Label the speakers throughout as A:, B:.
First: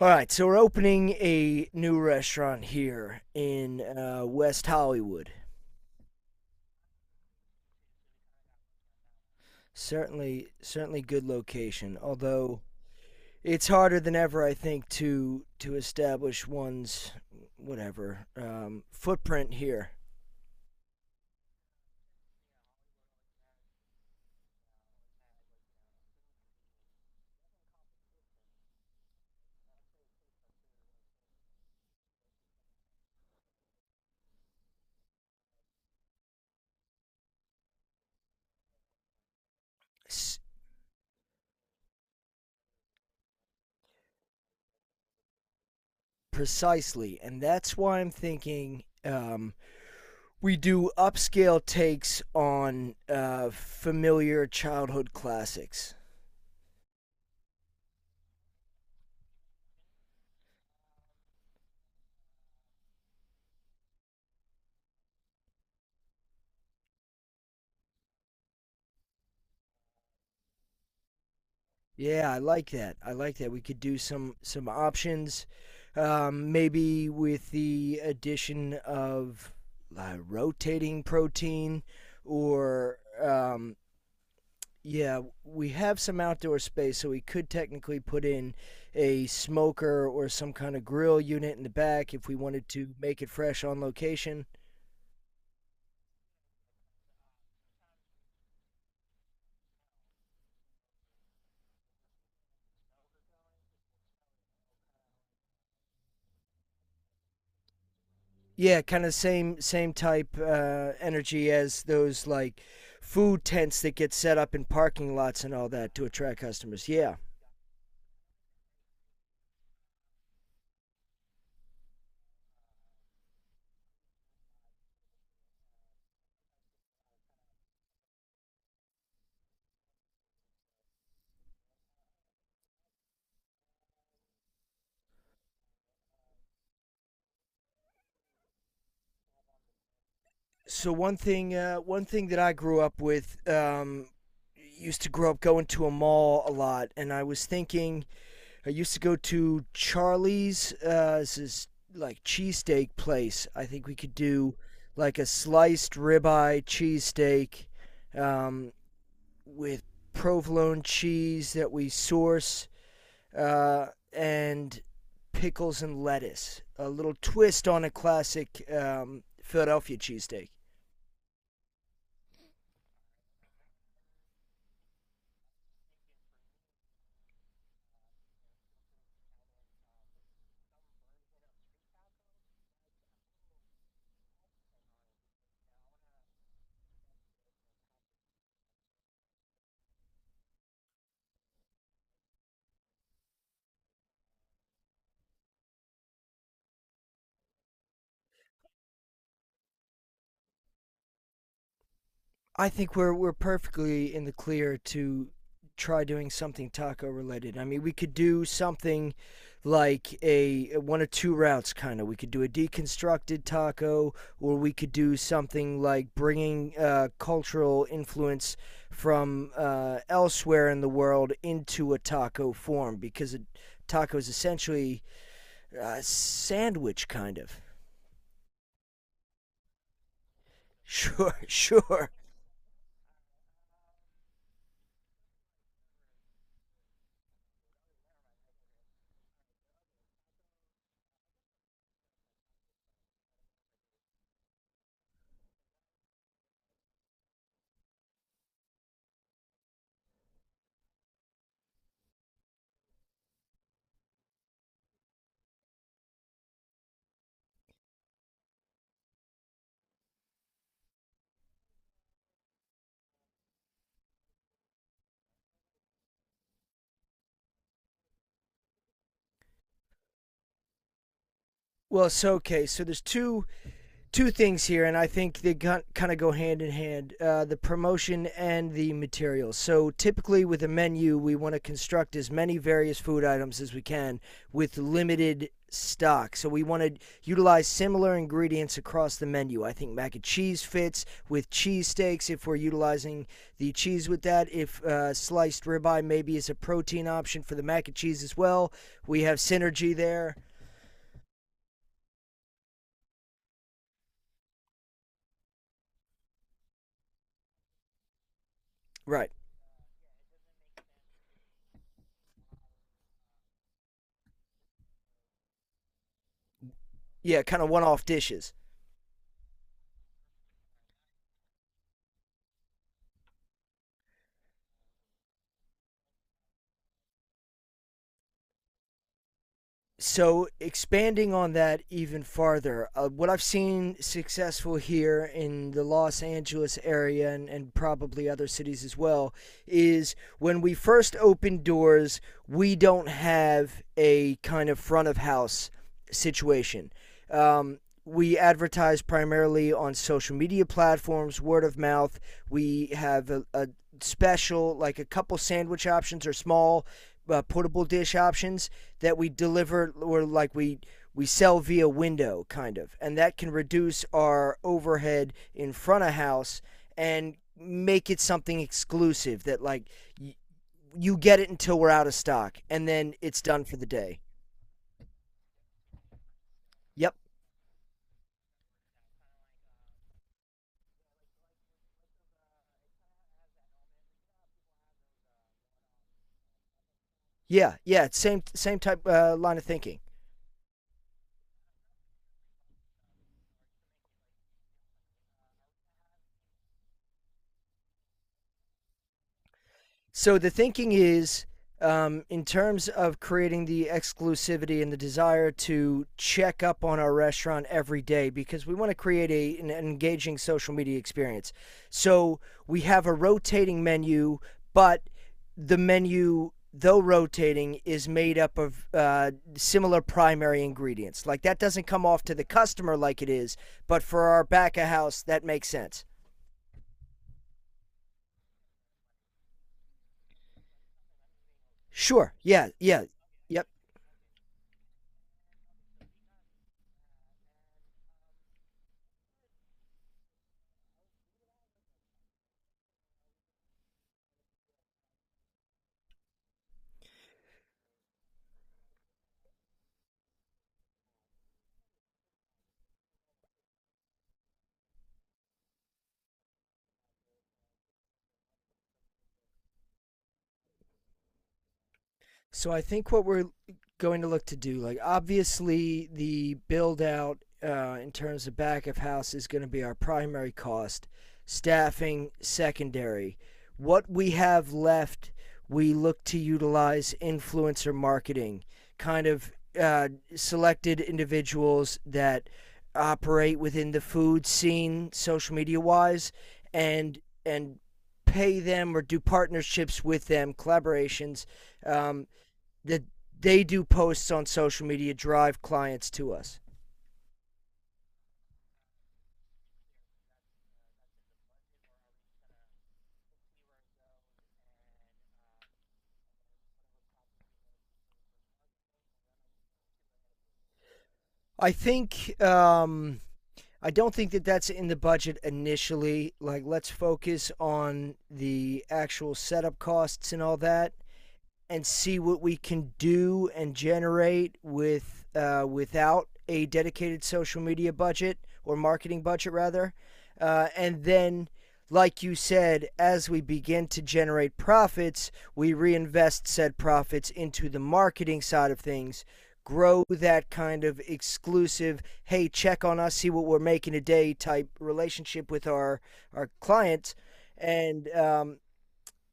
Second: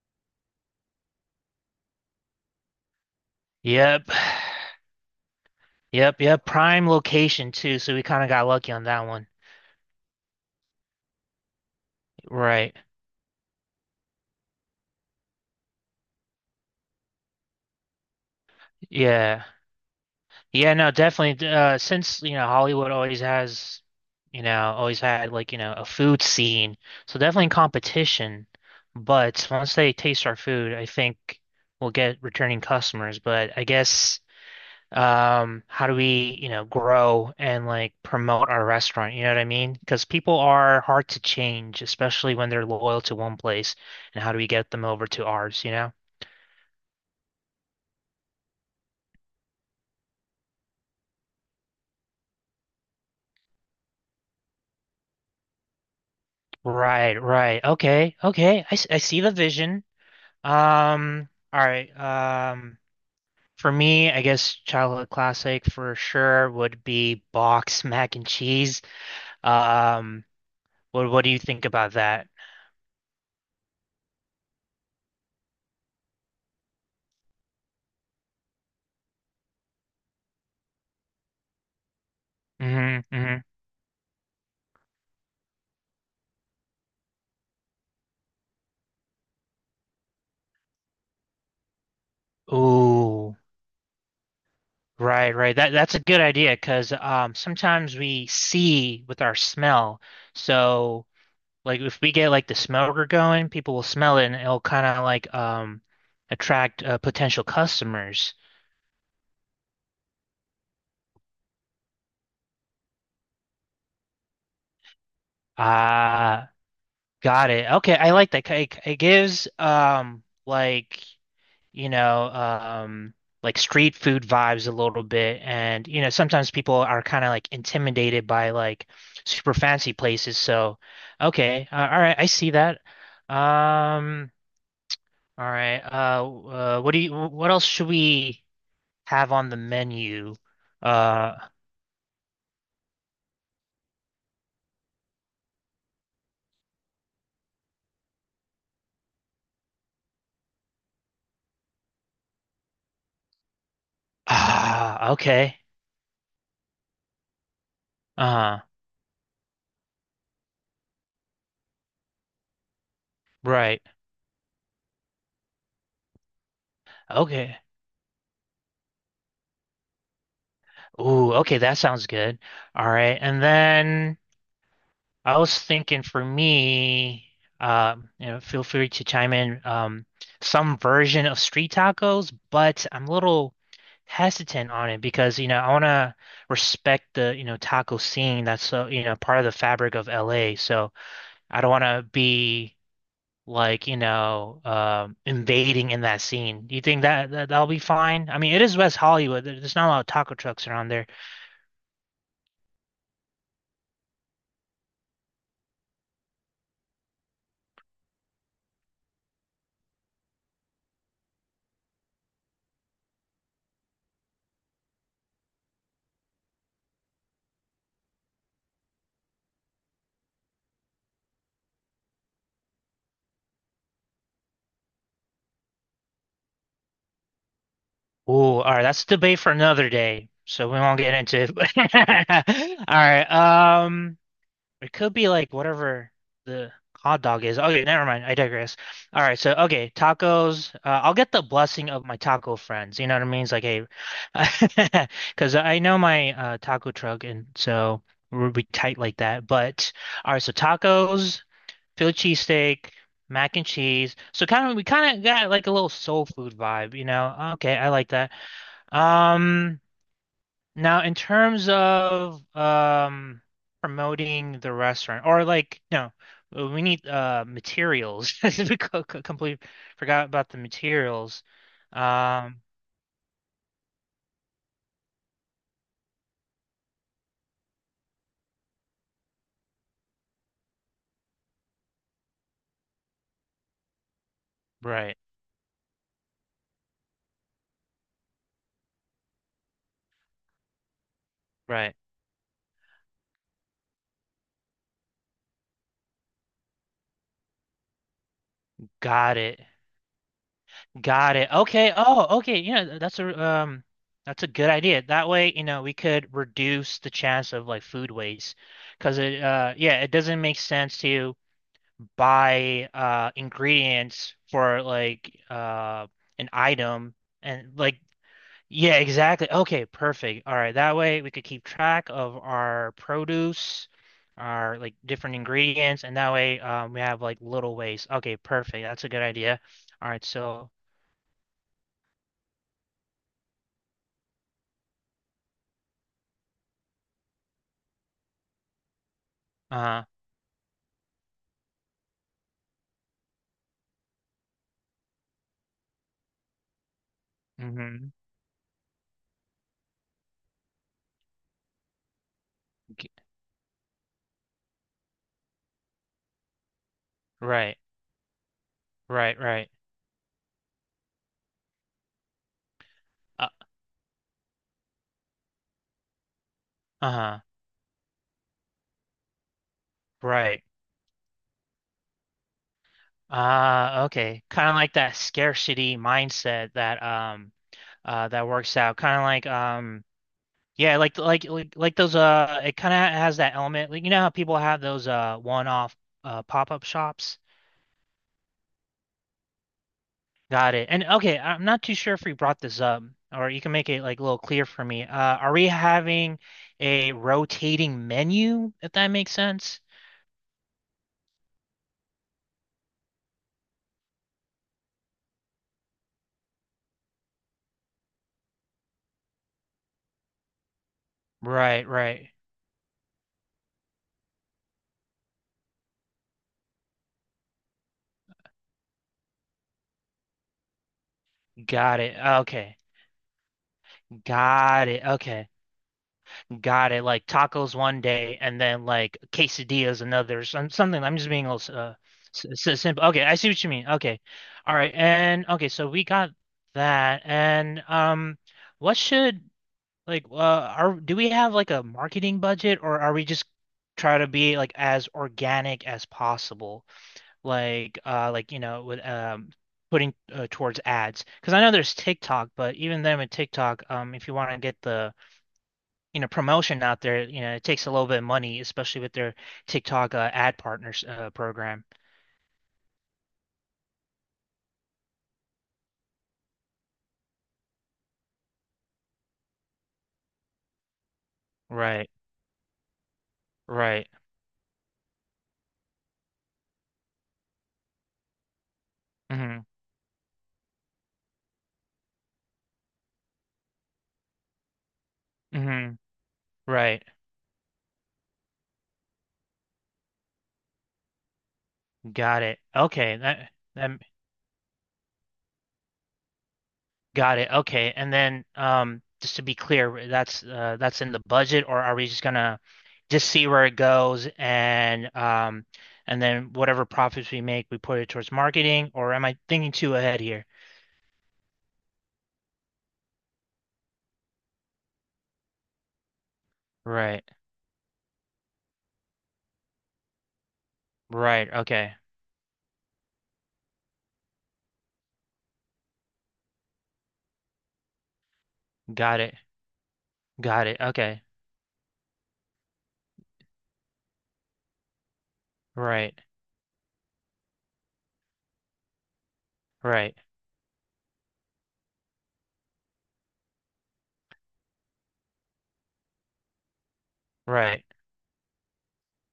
A: All right, so we're opening a new restaurant here in
B: Yep.
A: West Hollywood.
B: Yep. Prime location too, so we kind of got lucky on that one.
A: Certainly, certainly good location. Although
B: Right.
A: it's harder than ever, I think, to establish one's whatever
B: Yeah.
A: footprint here.
B: Yeah, no, definitely. Since, Hollywood always had a food scene. So definitely competition. But once they taste our food, I think we'll get returning customers. But I guess how do we grow and like promote our restaurant, what I mean, because people
A: S-
B: are hard to change, especially when they're loyal to one place, and how do we get them over to ours?
A: Precisely, and that's why I'm thinking we do upscale takes on familiar childhood classics.
B: Right, right, okay, okay. I see the vision. All right. For me, I guess childhood classic for sure would be box mac and cheese. um what do you think about that?
A: Yeah, I like that. I like that. We could do some options, maybe with the addition of rotating protein, or
B: Mm-hmm, mm-hmm.
A: yeah, we have some outdoor space, so we could technically put in a smoker or some kind of grill unit in the back if we wanted to make it
B: Ooh.
A: fresh on location.
B: Right, right. That's a good idea, because sometimes we see with our smell. So, like, if we get like the smoker going, people will smell it, and it'll kind of like attract potential customers.
A: Yeah, kind of same type energy as those like food tents that get set up in parking lots and all that to attract
B: Ah,
A: customers. Yeah.
B: got it. Okay, I like that. It gives like, you know, um, like street food vibes a little bit. And, you know, sometimes people are kind of like intimidated by like super fancy places. So, okay, all right, I see that. Um, all right. What else should we have on the menu?
A: So
B: Uh,
A: one thing that I grew up with, used to grow up going to a mall a lot, and I was thinking I used to go to Charlie's. This is like cheesesteak place. I think we could do
B: ah,
A: like a
B: okay.
A: sliced ribeye cheesesteak,
B: Uh,
A: um, with provolone cheese that we source,
B: right.
A: uh, and pickles and lettuce. A little
B: Okay.
A: twist on a classic Philadelphia cheesesteak.
B: Ooh, okay, that sounds good. All right. And then I was thinking for me, you know, feel free to chime in, some version of street tacos, but I'm a little hesitant on it because, you know, I want to respect the, you know, taco scene that's so, you know, part of the fabric of LA. So I don't want to be like, you know, invading in that scene. Do you think that, that'll be fine? I mean, it is West Hollywood. There's not a lot of taco trucks around there.
A: I think we're perfectly in the clear to try doing something taco related. I mean, we could do something like a one of two routes kind of. We could do a deconstructed taco, or we could do something like bringing cultural influence from elsewhere in the world into a taco form, because a taco is essentially a sandwich kind of.
B: Oh, all right. That's a debate for another day. So we won't get
A: Sure,
B: into it.
A: sure.
B: All right. It could be like whatever the hot dog is. Okay, never mind. I digress. All right. So okay, tacos. I'll get the blessing of my taco friends. You know what I mean? It's like, hey, because I know my taco truck, and so we'll be tight like that. But all right. So tacos, Philly cheesesteak. Mac and cheese. So we kind of got like a little soul food vibe, you know. Okay, I like that. Um, now in terms of promoting the restaurant or like no, we need materials. We completely forgot about the materials.
A: Well, so
B: Um,
A: okay, so there's two things here, and I think they kind of go hand in hand, the promotion and the materials. So typically with a menu, we want to construct as many various food items as we can with
B: right,
A: limited stock. So we want to utilize similar ingredients across the menu. I think mac and cheese fits with
B: right.
A: cheesesteaks if we're utilizing the cheese with that. If sliced ribeye maybe is a protein option for the mac and cheese as well, we
B: Got
A: have
B: it.
A: synergy there.
B: Got it. Okay. Oh, okay. You know, that's a good idea. That way, you know, we could reduce the chance of like food waste, because
A: Right.
B: it yeah, it doesn't make sense to buy ingredients for like an item,
A: Yeah, kind of
B: and
A: one
B: like
A: off dishes.
B: yeah, exactly. Okay, perfect. All right, that way we could keep track of our produce, our like different ingredients, and that way we have like little waste. Okay, perfect. That's a good idea. All right,
A: So
B: so
A: expanding on that even farther, what I've seen successful here in the Los Angeles area, and probably other cities as well,
B: uh
A: is when we first open doors, we don't have a kind of front of house situation. Um,
B: mm-hmm.
A: we advertise primarily on social media platforms, word of mouth. We have a special, like a couple sandwich options or small
B: Right,
A: portable dish options that we
B: right, right.
A: deliver, or like we sell via window kind of, and that
B: Uh,
A: can reduce our overhead in front of house and
B: uh-huh.
A: make it something exclusive that like y-
B: Right.
A: you get it until we're out of stock and then it's done for the day.
B: Okay. Kind of like that scarcity mindset that
A: Yep.
B: that works out. Kind of like yeah, like those it kind of has that element. Like you know how people have those one-off pop-up shops?
A: Yeah, yeah, same type line of thinking.
B: Got it. And okay, I'm not too sure if we brought this up or you can make it like a little clear for me. Are we having a rotating menu, if that makes sense?
A: So the thinking is, in terms of creating the exclusivity and the desire to check up on our restaurant every day, because we want to create a, an engaging social media experience.
B: Right, right.
A: So we have a rotating menu, but the menu, though rotating, is made up of similar primary ingredients. Like that doesn't
B: Got
A: come
B: it.
A: off to the
B: Okay.
A: customer like it is, but for our back of
B: Got it.
A: house, that
B: Okay.
A: makes sense.
B: Got it, like tacos one day and then like quesadillas another, something I'm just being a little
A: Sure. Yeah. Yeah.
B: simple. Okay, I see what
A: Yep.
B: you mean. Okay, all right. And okay, so we got that, and what should, are, do we have like a marketing budget, or are we just try to be like as organic as possible, like you know, with putting towards ads? Because I know there's TikTok, but even then, with TikTok, if you want to get the, you know, promotion out there, you know, it takes a little bit of money, especially with their TikTok ad partners program.
A: So I think what we're going to look to do, like obviously the build out in terms of back of house is going to be our primary cost,
B: Right,
A: staffing secondary.
B: right.
A: What we have left, we look to utilize influencer marketing, kind of
B: Mm-hmm,
A: uh, selected individuals that operate within the food scene, social media
B: mm-hmm.
A: wise,
B: Right.
A: and and pay them or do partnerships with them, collaborations, um,
B: Got it.
A: that
B: Okay, that,
A: they do
B: that,
A: posts on social media, drive clients to us.
B: got it. Okay. And then just to be clear, that's in the budget, or are we just gonna just see where it goes, and then whatever profits we make, we put it towards marketing? Or am I thinking too ahead here?
A: I think I don't think that that's in the budget initially. Like, let's
B: Right,
A: focus on the actual setup costs and all that.
B: right.
A: And
B: Okay.
A: see what we can do and generate with without a dedicated social media budget or
B: Got
A: marketing
B: it.
A: budget rather.
B: Got it.
A: And
B: Okay.
A: then, like you said, as we begin to generate profits, we
B: Right,
A: reinvest said profits into the marketing side of things. Grow
B: right.
A: that kind of exclusive, hey, check on us, see what we're making today type relationship with our clients.
B: Right.
A: And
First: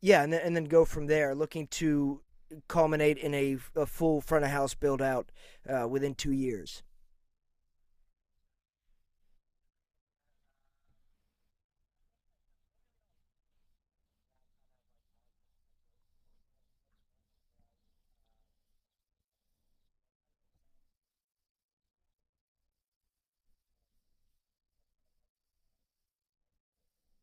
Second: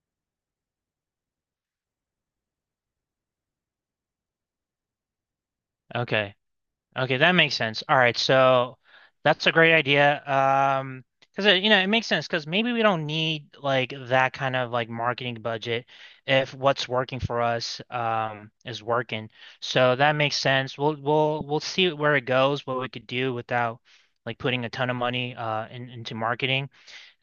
A: yeah, and then go from there, looking to culminate in a full front of house build out within two
B: Okay.
A: years.
B: Okay, that makes sense. All right, so that's a great idea. Because it, you know, it makes sense, because maybe we don't need like that kind of like marketing budget if what's working for us is working. So that makes sense. We'll see where it goes, what we could do without like putting a ton of money into marketing.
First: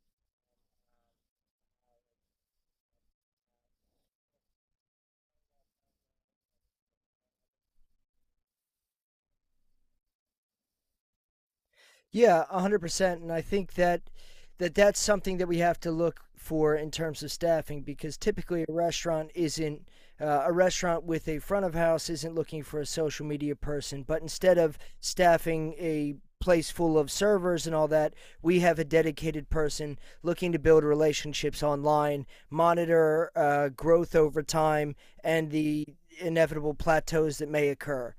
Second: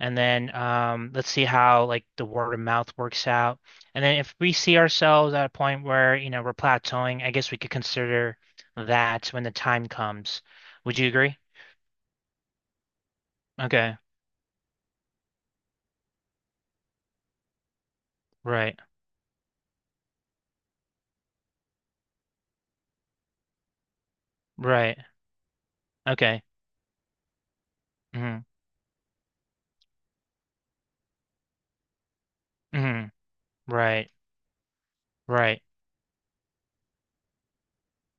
B: And then let's see how like the word of mouth works out. And then if we see ourselves at a point where, you know, we're plateauing, I guess we could consider that when the time comes. Would you agree?
A: Yeah, 100%. And I think
B: Okay.
A: that, that that's something that we have to look for in terms of staffing, because typically a
B: Right.
A: restaurant isn't a restaurant with a front of house isn't looking for a social media person, but instead of
B: Right.
A: staffing a
B: Okay.
A: place full of servers and all that,
B: Hmm.
A: we have a dedicated person looking to build relationships online,
B: Hmm.
A: monitor
B: Right.
A: growth over time, and
B: Right.
A: the inevitable plateaus that may occur.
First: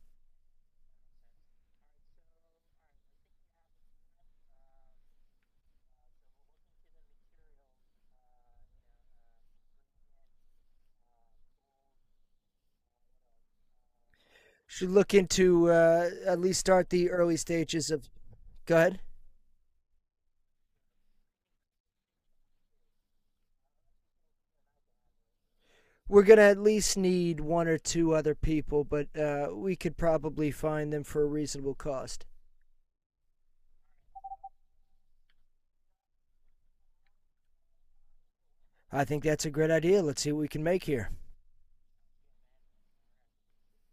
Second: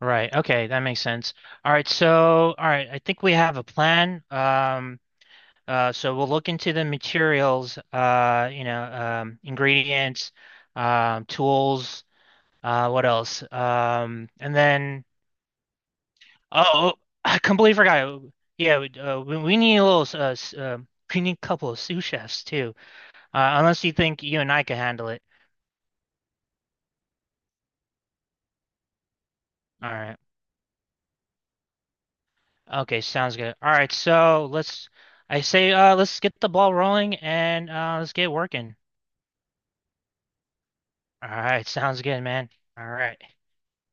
B: Right. Okay, that makes sense. All right, so all right, I think we have a plan. So we'll look into the materials, you know, ingredients, tools. What else? And
A: Should
B: then
A: look into at least
B: oh,
A: start
B: oh,
A: the early
B: I completely
A: stages of.
B: forgot.
A: Go
B: Yeah,
A: ahead.
B: we need a little we need a couple of sous chefs too. Unless you think you and I can handle it.
A: We're gonna at least need one or two other people, but we
B: All
A: could
B: right.
A: probably find them for a reasonable cost.
B: Okay, sounds good. All right, so let's. I say, let's get the ball rolling, and let's get working.
A: I think that's a great idea. Let's see what we can make here.
B: All right, sounds good, man. All right.